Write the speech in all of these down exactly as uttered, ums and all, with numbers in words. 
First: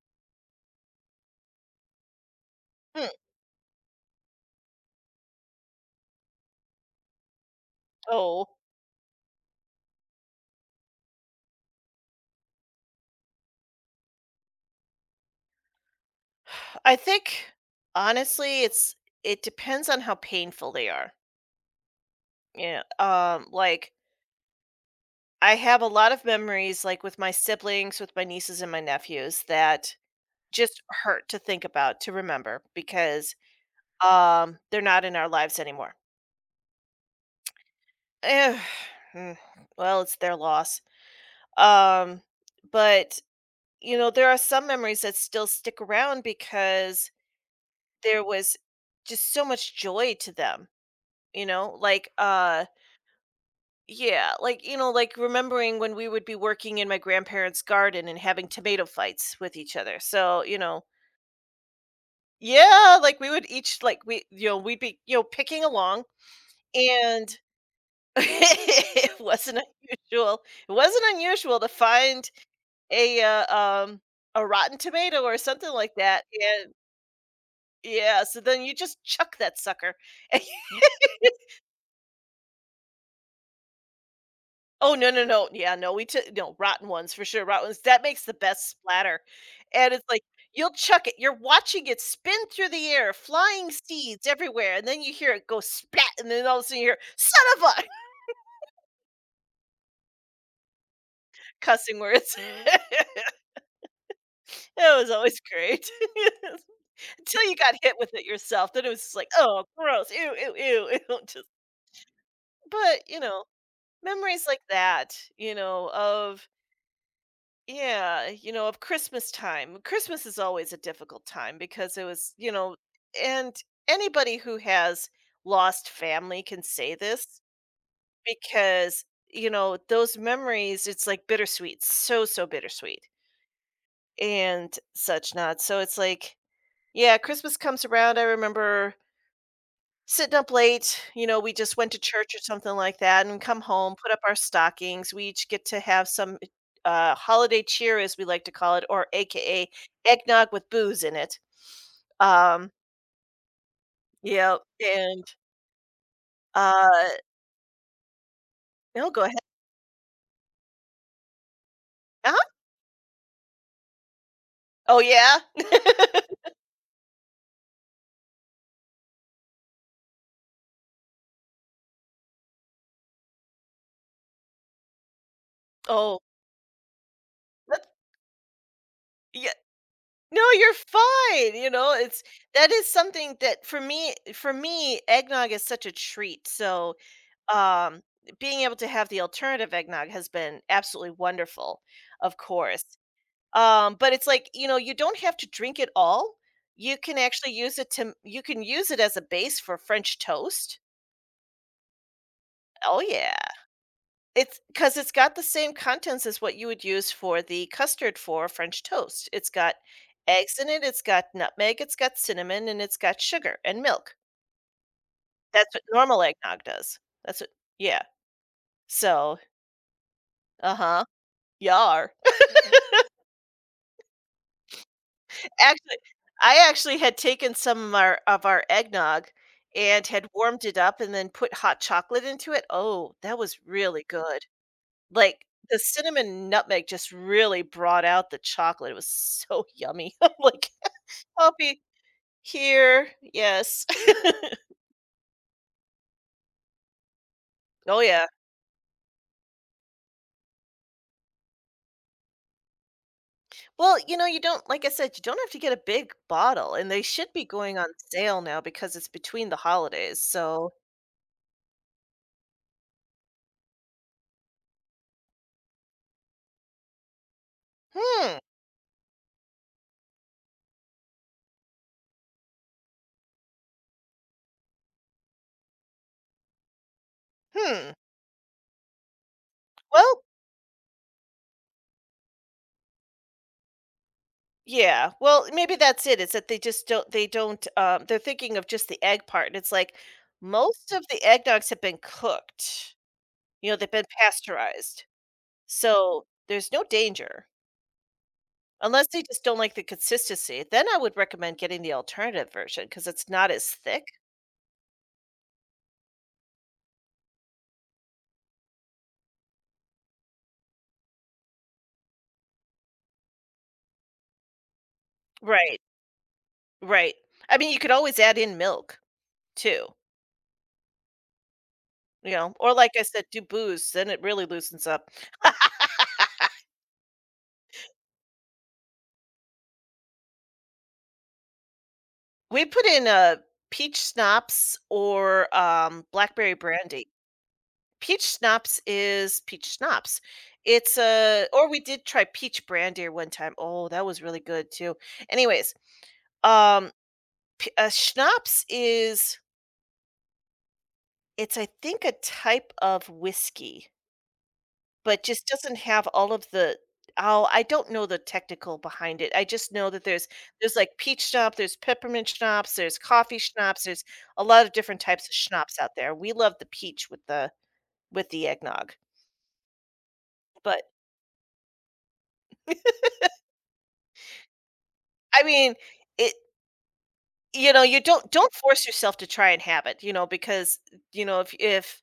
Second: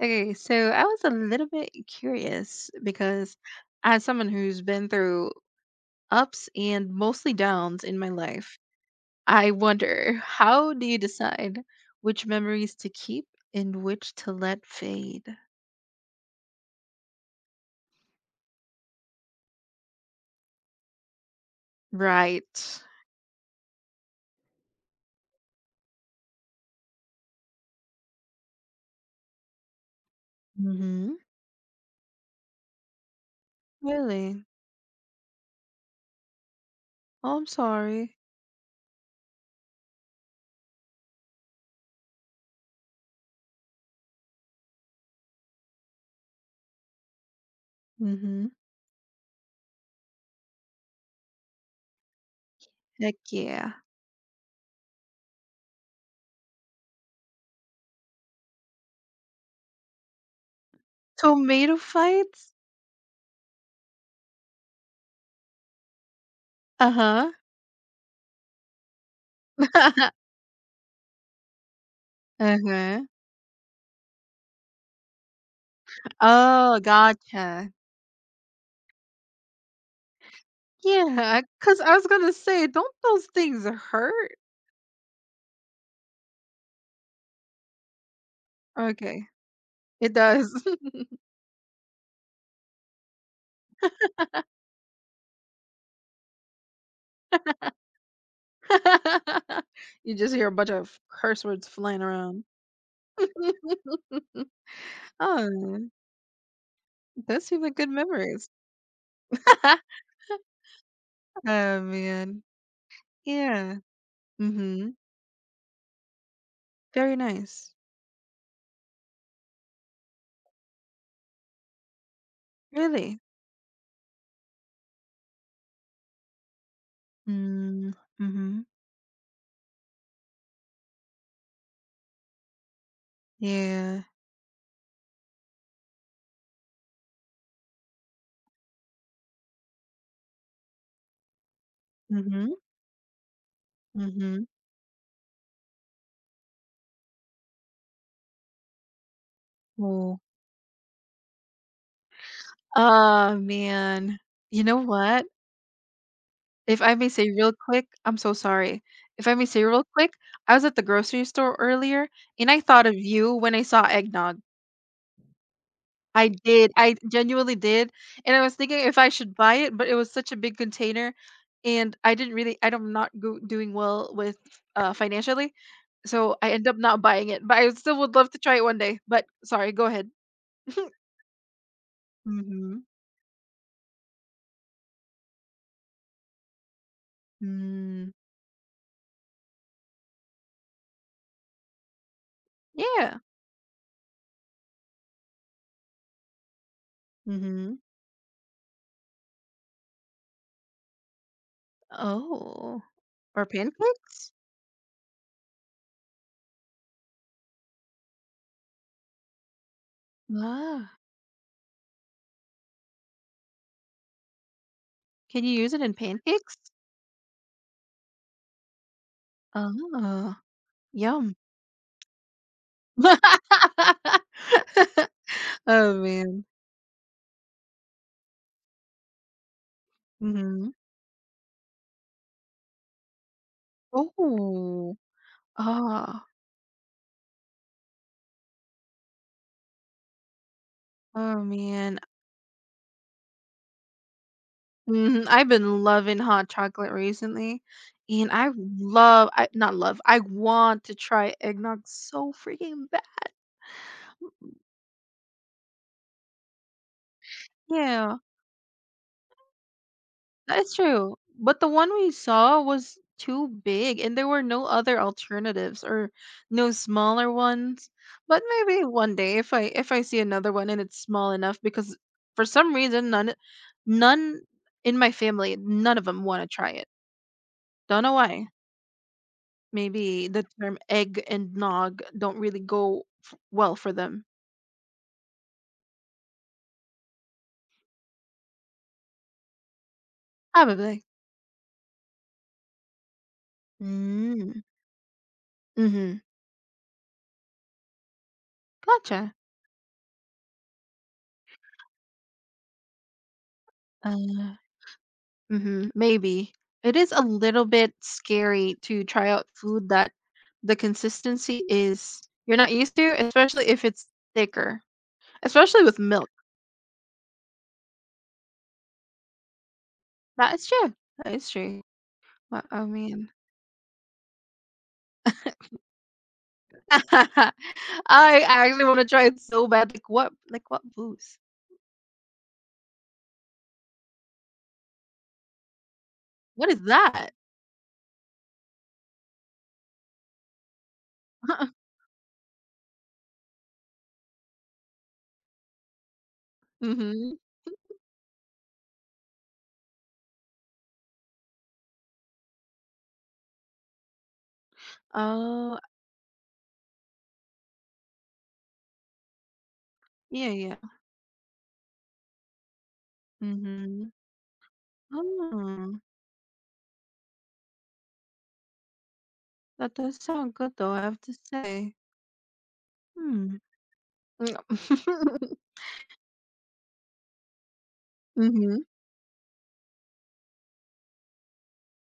Okay, so I was a little bit curious Hmm, because as someone who's been through ups and mostly downs in my oh, life, I wonder, how do you decide which memories to keep and which to let fade? I think honestly, it's it depends on how painful they are. Right. Yeah, um, like I have a lot of memories, like with my siblings, with my nieces and my nephews, that just Mm-hmm. hurt to think about, to remember, because Really? um, they're not in our lives anymore. Oh, I'm sorry. Eh, mm, well, it's their loss. Um, but you know, there are some memories that still stick around because there Mm-hmm. was just so much joy to them, you know, like uh Heck yeah. yeah, like, you know, like remembering when we would be working in my grandparents' garden and having tomato fights with each other, so you know. Tomato fights? Yeah, like we would each like we you know we'd be, you know, picking along, Uh-huh. and it wasn't unusual, it wasn't unusual to find Uh-huh. a uh, um a rotten tomato or something like that, and Oh, gotcha. yeah, so then you just chuck that sucker. Yeah, because I was gonna say, don't those things hurt? Oh, no, no, no. Yeah, no, we took no, rotten ones for sure, rotten ones. That makes the best splatter, Okay. and it's It like, does. you'll chuck it, you're watching it spin through the air, flying seeds everywhere, and then you hear it go splat, and then all of a sudden you hear, "Son of a." You just hear a bunch of curse words Cussing flying words. around. That was always Oh, great. Until those you seem like got good hit with it memories. yourself, then it was just like, "Oh, gross. Ew, ew, ew, ew." Just Oh, man. but, you know, Yeah. memories like Mhm. that, you know, of, Very nice. yeah, you know, of Christmas time. Christmas is always a difficult time because it was, you know, Really? and anybody who has lost family can say this Mm, mhm. because, you know, those memories, it's like bittersweet, so, so bittersweet Yeah. and such not. So it's like, yeah, Christmas comes around. I remember sitting up late, you know, we just went to church or Mhm. something like that and come home, put up our Mhm. stockings. We each get to have some uh, holiday cheer, as we like to call it, or A K A Oh. eggnog with booze in it. Um, Oh, man. yeah, You know and what? If I may uh, say real quick, I'm so sorry. no, go If I ahead. may say real quick, I was at the grocery store earlier, Huh? and I thought of you when I saw eggnog. Oh yeah. I did, I genuinely did, and I was thinking if I should buy it, but it was such a big container, and I didn't really, I'm not go doing well with, uh, financially, Oh, so I end up not buying it, but I that's, still would love to try it one day, but yeah. sorry, go ahead. No, you're fine. You know, it's that Mhm. is something that for me, for me, eggnog is such a treat. So um, Mm. being able to have the alternative eggnog has been absolutely wonderful, of course. Yeah. Um, but it's like, you know, you don't have to drink it all. You can actually use Mhm. it to you can use it as a base for French toast. Oh. Oh yeah. Or pancakes? It's because it's got the same contents as what you would use for the custard for French toast. It's got eggs in it, Ah. it's got nutmeg, it's got cinnamon, and it's got sugar and milk. Can you use That's it what in normal pancakes? eggnog does. That's what, yeah. So, Oh, uh-huh. yum. Yar. Oh, Actually, man. I actually had taken some of our of our eggnog and had warmed Mhm. it up and then put hot chocolate into it. Oh, that was really good. Oh. Like, the Oh, cinnamon nutmeg just really brought out the chocolate. It was so yummy. I'm like, oh "I'll be man. here." Yes. Mhm, I've been loving hot chocolate recently, Oh, yeah. and I love. I not love. I want to try eggnog so freaking bad. Well, you know, you don't like I said, you don't have to get a big bottle, and they should be going on Yeah, sale now because it's between the holidays, so that's true. But the one we saw was too big, and there were no other alternatives or no smaller ones. hmm, But maybe one day if I if I see another one and it's small enough, because for some reason none none in my family, none of them want to try it. hmm. Don't know why. Well, Maybe the term egg and nog don't really go f well for them. yeah. Well, maybe that's it. It's that they just don't they don't um they're thinking of just the egg part. And it's like most Probably. of the eggnogs have been cooked. You know, they've been Mm, pasteurized. mhm. So there's no danger. Unless they Gotcha. just don't like the consistency. Then I would recommend getting the alternative version because it's not as thick. Uh Mhm, maybe. It is a little bit scary to try out food that the consistency is you're not used to, especially if it's thicker, Right. especially with milk. Right. I mean, you could always add in milk too, That is true. That is true. you know, But, or I like I said, mean, do booze, then it really loosens up. I actually wanna try it so bad. Like, what like, what booze? We put in a peach schnapps or um blackberry What is brandy. that? Peach schnapps is peach schnapps. It's a, or we did try peach brandy one time. Oh, that was really good too. Anyways, Mm. um, Mhm. p- a schnapps is, it's I think a type of whiskey, but just doesn't Oh. have all of the. Oh, I don't know the technical behind it. I just know that there's Yeah, yeah. there's like peach schnapps, there's peppermint schnapps, there's coffee schnapps, there's Mhm. a lot of different types of schnapps out Oh, there. We love the peach with the with the eggnog, that does sound good but though, I have to say. Hmm. I mean, it, you know, you don't, don't Mhm. force yourself to try and have it, you know, because, you know, if if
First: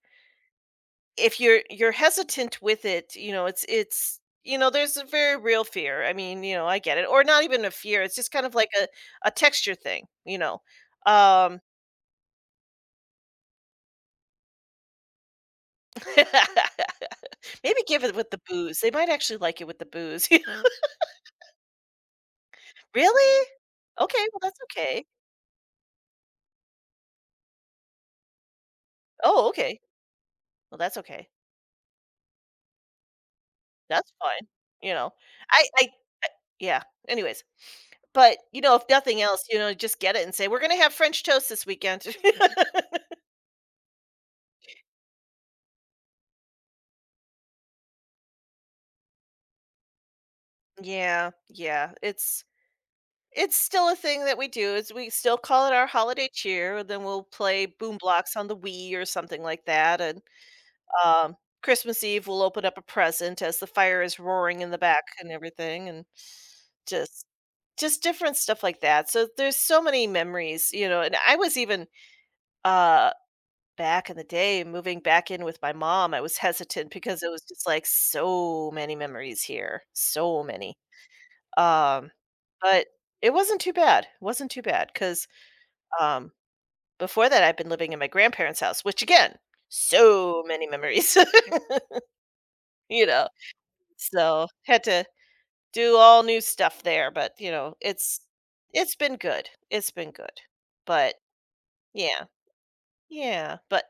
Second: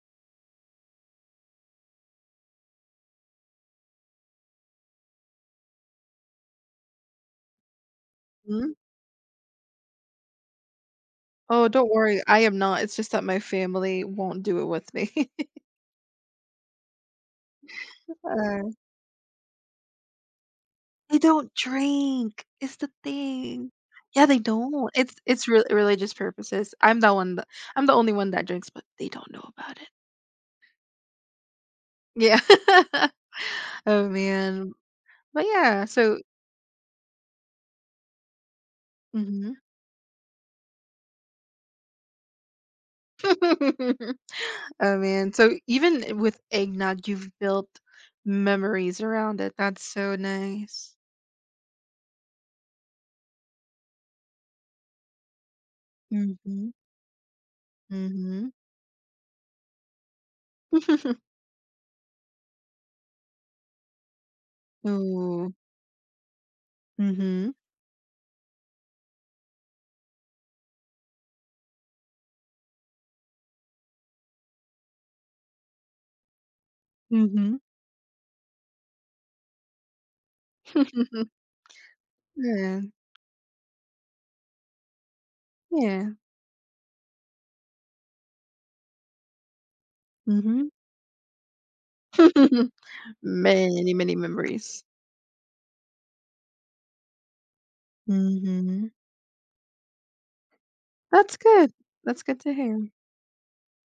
if you're, you're hesitant with it, you know, it's it's you know, there's a very real fear. I mean, you know, I get it. Or not even a fear, it's just kind of like Mhm. a a texture thing, you know. Um Oh, don't worry, I am not, it's just that my family won't do it with me. Maybe give it with the Uh, booze. They might actually like it with the booze. they don't drink, it's the Really? thing. Yeah, Okay, they well, that's don't. okay. It's it's re religious purposes. I'm the one that I'm the only one that drinks, but they don't know Oh, okay. about it. Well, that's okay. Yeah. Oh, That's fine, man. you know. But I yeah, I so yeah. Anyways, but, you know, if nothing else, Mhm. you know, just get it and say, "We're gonna have French toast this weekend." Oh, man. So even with eggnog, you've built memories around it. That's so nice. Yeah, yeah, it's it's still a thing that we do, is we still call it our holiday Mhm. cheer, and then we'll play Boom Blocks on Mhm. the Wii or something like that, and, um, Christmas Eve, we'll open up a present as the fire is roaring in the back and Ooh. everything, and just Mhm. just different stuff like that, so there's so many memories, you know, and I was even, uh back in the day, moving back in with my mom, I was hesitant because it was Mhm. just, like, so many memories here, so many. Um, Yeah. but it wasn't too bad. It wasn't too bad, 'cause, Yeah. um, before that, I've been living in my grandparents' house, which again, so many Mhm. memories, you know? Many, many So, had memories. to do all new stuff there, but, you know, it's Mhm. it's been good, it's been good. But That's good. That's yeah. good to hear. Yeah, but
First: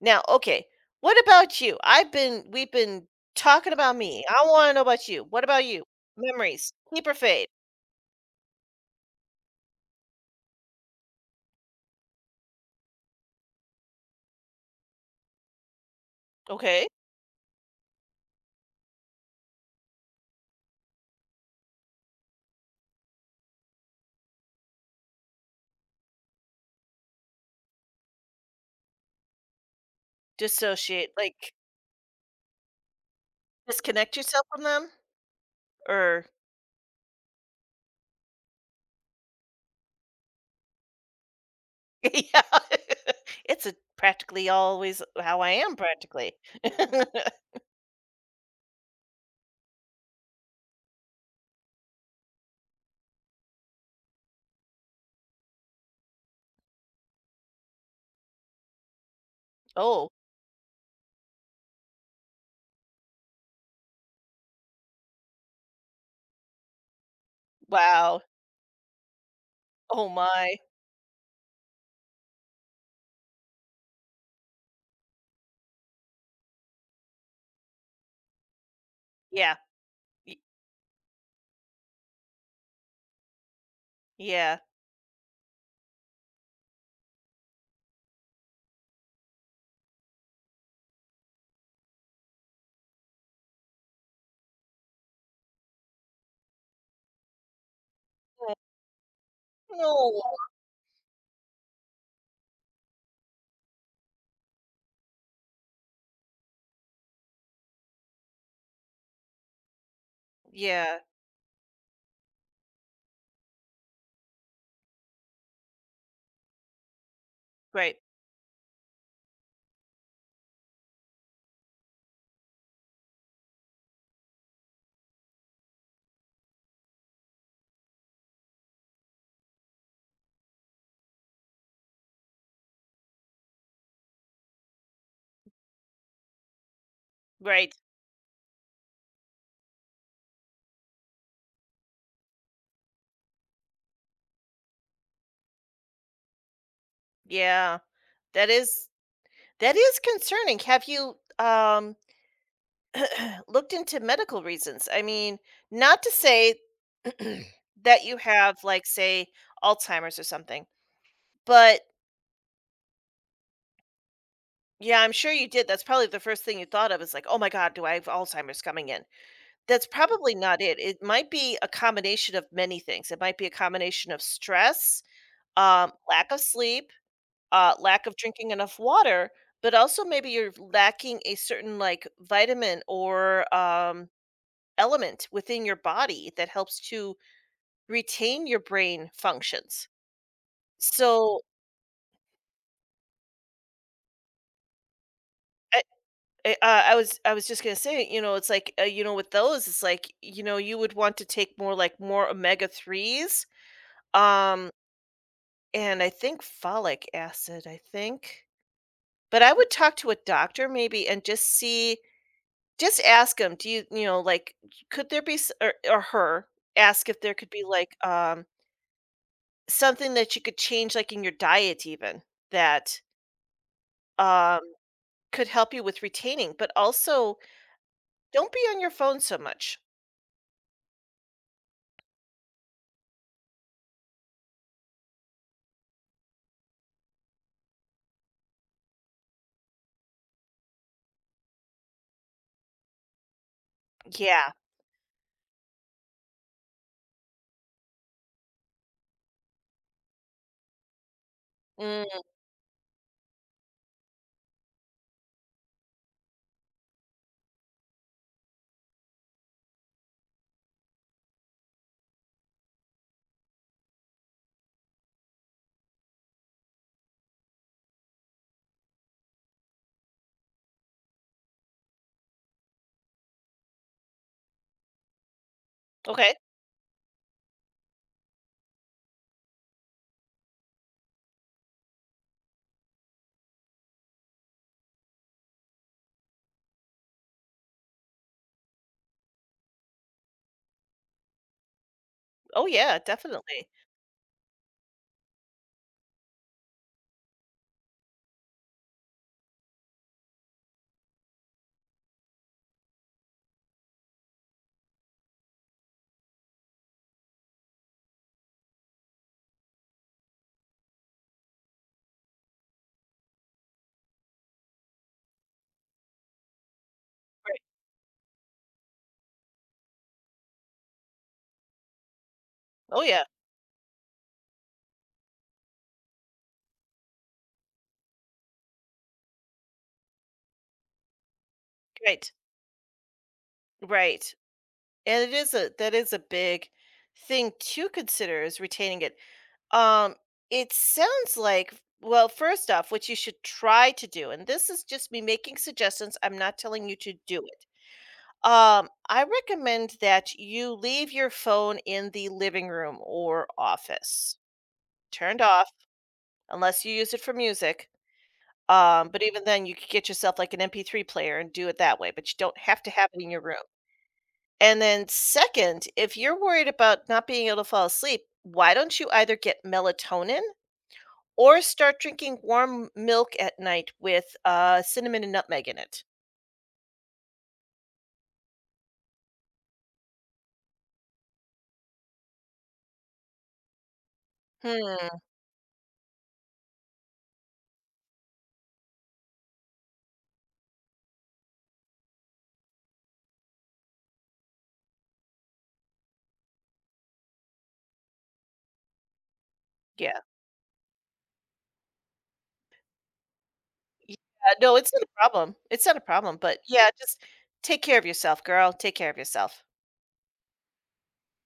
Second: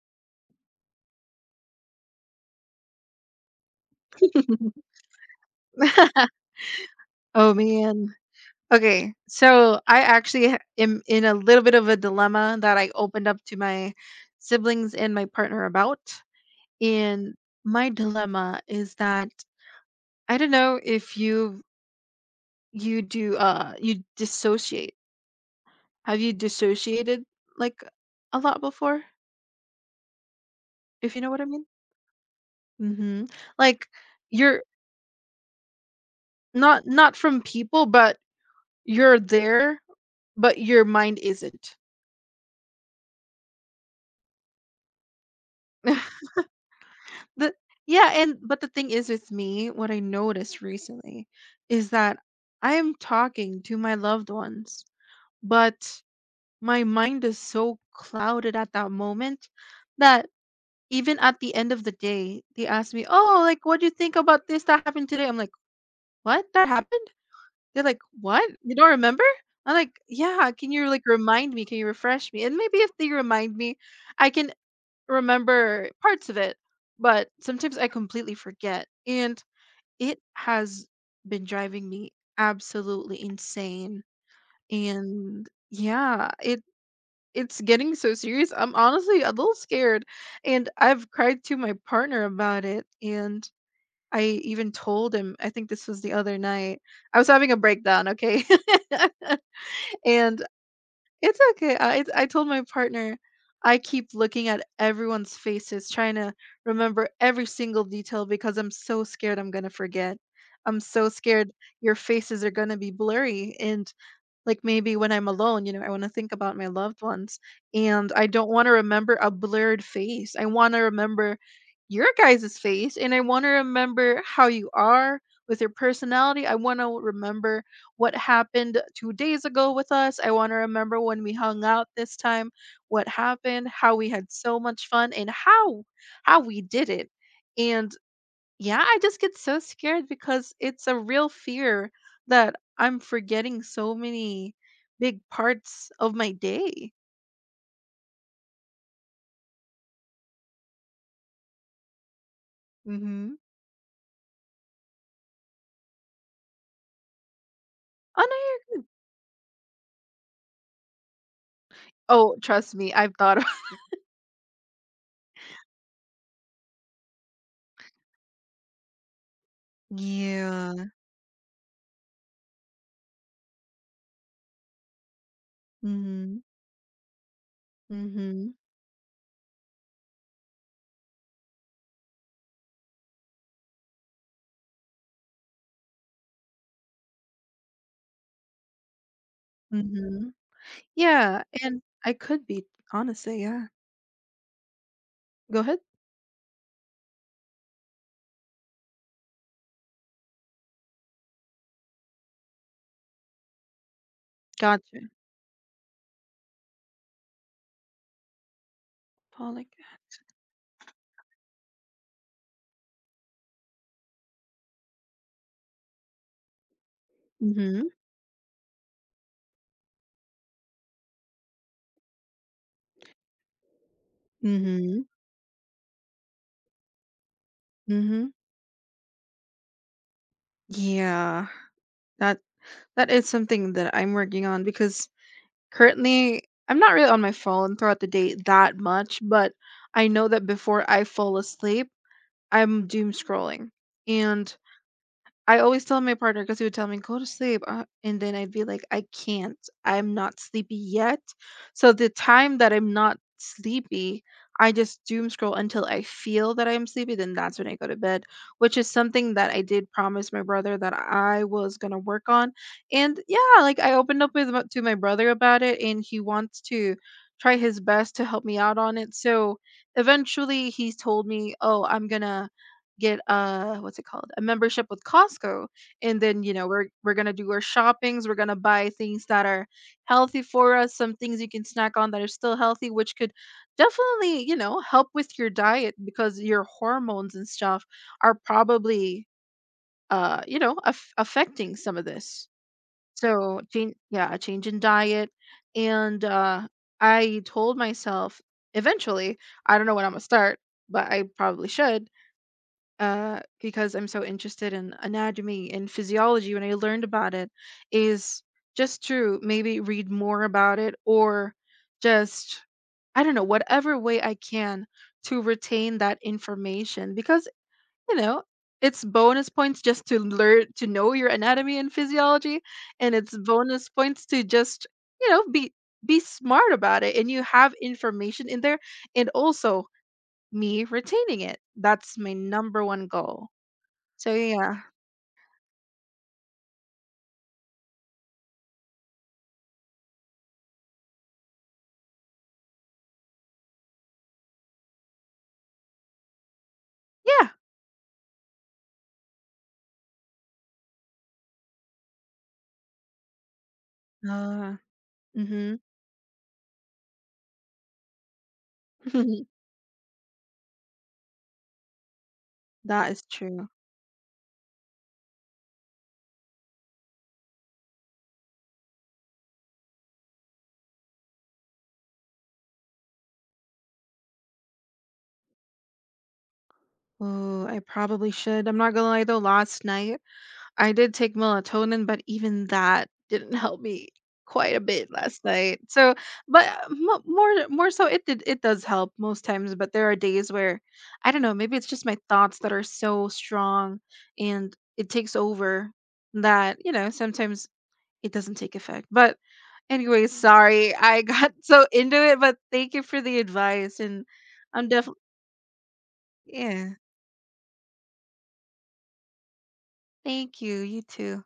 now, okay, what about you? I've been we've been talking about me. I want to know about you. What about you? Memories, keep or fade? Oh, man. Okay. So I actually ha- am in a little bit of a dilemma that I opened up to my siblings and my partner about. Okay, And my dilemma is that I don't know if you you do, uh you dissociate. Have you dissociated like a lot before? dissociate, If you know what I like, mean? Mm-hmm. Like, disconnect yourself you're from them, or not not from people, but you're there, but your mind isn't. yeah, it's a, practically always how I am, practically. the, yeah, and but the thing is with me, what I noticed recently is that I am talking to my loved ones, but my mind is so clouded at that moment Oh, that even at the end of the day, they ask me, "Oh, like, what do you think about this that happened today?" I'm like, "What? That happened?" They're like, wow, "What? You don't remember?" I'm like, oh "Yeah, my, can you like remind me? Can you refresh me?" And maybe if they remind me, I can remember parts of it, but sometimes I completely forget. And yeah, it y- has been driving me absolutely insane. yeah, And yeah, it it's getting so serious. I'm honestly a little scared, and I've cried to my partner about it, and I even told him, I think this was the other night. I was having a breakdown, okay? no, And it's okay. I I told my partner I keep looking at everyone's faces, trying to remember every single detail because I'm so scared I'm gonna forget. I'm yeah, so scared your faces are gonna be blurry, and like, maybe when I'm alone, you know, I wanna think about my loved ones, right, and I don't wanna remember a blurred face. I wanna remember your guys' face, and I wanna remember how you are with your personality. I wanna remember what happened two days ago with us. I wanna remember when we hung out this time, what happened, how we had so much fun, and how how we did it. right, And yeah, I just get so scared because it's a real fear that I'm forgetting so many big parts of my day. yeah. That is that is concerning. Have you, um, Mm-hmm. looked into medical reasons? I mean, not to say that you Oh no, have, you're like, good. say, Alzheimer's or something, but Oh, trust me, I've thought of. yeah, I'm sure you did. That's probably the first thing you thought of, is like, "Oh my god, do I have Alzheimer's coming in?" That's probably not it. Yeah. It might be a combination of many things. It might be a combination of stress, um, lack of Hmm. sleep, uh, lack of drinking Hmm. enough water, but also maybe you're lacking a certain, like, vitamin or, um element within your body that helps to retain your brain functions. Hmm. So, Yeah, and I could be, honestly, yeah. Go ahead. I I, uh, I was I was just gonna say, you know, it's like, uh, you know, with those, it's like, you know, you would want to take more like more omega threes, um, Gotcha. and I think folic acid, I think. But I Pollock. would talk to a doctor maybe and just see, just ask ask 'em, do you, you know, like, could there be s or or her, ask if there could be, Hmm. like, um, something that you could change, like, in your diet even that um, Hmm. could help you with retaining, but also Hmm. don't be on your phone so much. Yeah. That that is something that I'm working on, because currently, I'm not really on my phone throughout the day that much, but I know that before I fall asleep, I'm doom scrolling. Yeah. And I always tell my partner because he would tell me, "Go to sleep," uh, and then I'd be like, "I can't. I'm not sleepy yet." So the Mm, time that I'm not sleepy, I just doom scroll until I feel that I'm sleepy. Then that's when I go to bed, which is something that I did promise my brother that I was gonna work on. And yeah, like, I opened up with to my brother about it, and he wants to try his best to help me out on it. So eventually, he's told me, "Oh, I'm gonna get a what's it called? A membership with Costco," and okay. then, you know, we're we're gonna do our shoppings. We're gonna buy things that are healthy for us, some things you can snack on that are still healthy, which could definitely, you know, help with your diet because your hormones and stuff are probably, uh, you know, aff affecting some of this. Oh yeah, So definitely. change, yeah, a change in diet, and uh, I told myself eventually, I don't know when I'm gonna start, but I probably should, uh, because I'm so interested in anatomy and physiology. When I learned about it is just to maybe read more about it, or just, I don't know, whatever way I can to retain that information, because, Right. you know, it's bonus points just to learn to know your anatomy and physiology, Oh and yeah. it's bonus points to just, you know, be be smart about it and you have information in there, and also me retaining it. That's Right. my number one goal. So Right. yeah. And it is a, that is a big thing to consider, is retaining it. Um, it sounds like, well, first off, what you should try to do, and this is just me making suggestions. I'm not telling you to do Yeah. it. Um, I recommend that you leave your phone in the living room or office Uh, turned off, mhm. unless you use it for music. Um, but even then, you could get yourself like an M P three player and do it that way, but you don't have to have That is it in your room. true. And then, second, if you're worried about not being able to fall asleep, why don't you either get melatonin or start drinking warm milk at night with uh, cinnamon and nutmeg in it? Oh, I probably should. I'm not gonna lie though, last night I did take melatonin, but even that didn't help me quite a bit Hmm. last night. So, but uh, mo more more so, it did it does help most times, but there are days where I don't know, maybe it's just my thoughts that are so strong and it takes over that, you know, sometimes it doesn't take effect. But Yeah. anyway, sorry. I got so into it, but thank you for the advice. Yeah. And No, I'm it's not a definitely, problem. It's not a problem. But yeah, yeah. just take care of yourself, girl. Take care of yourself. Thank you. You too.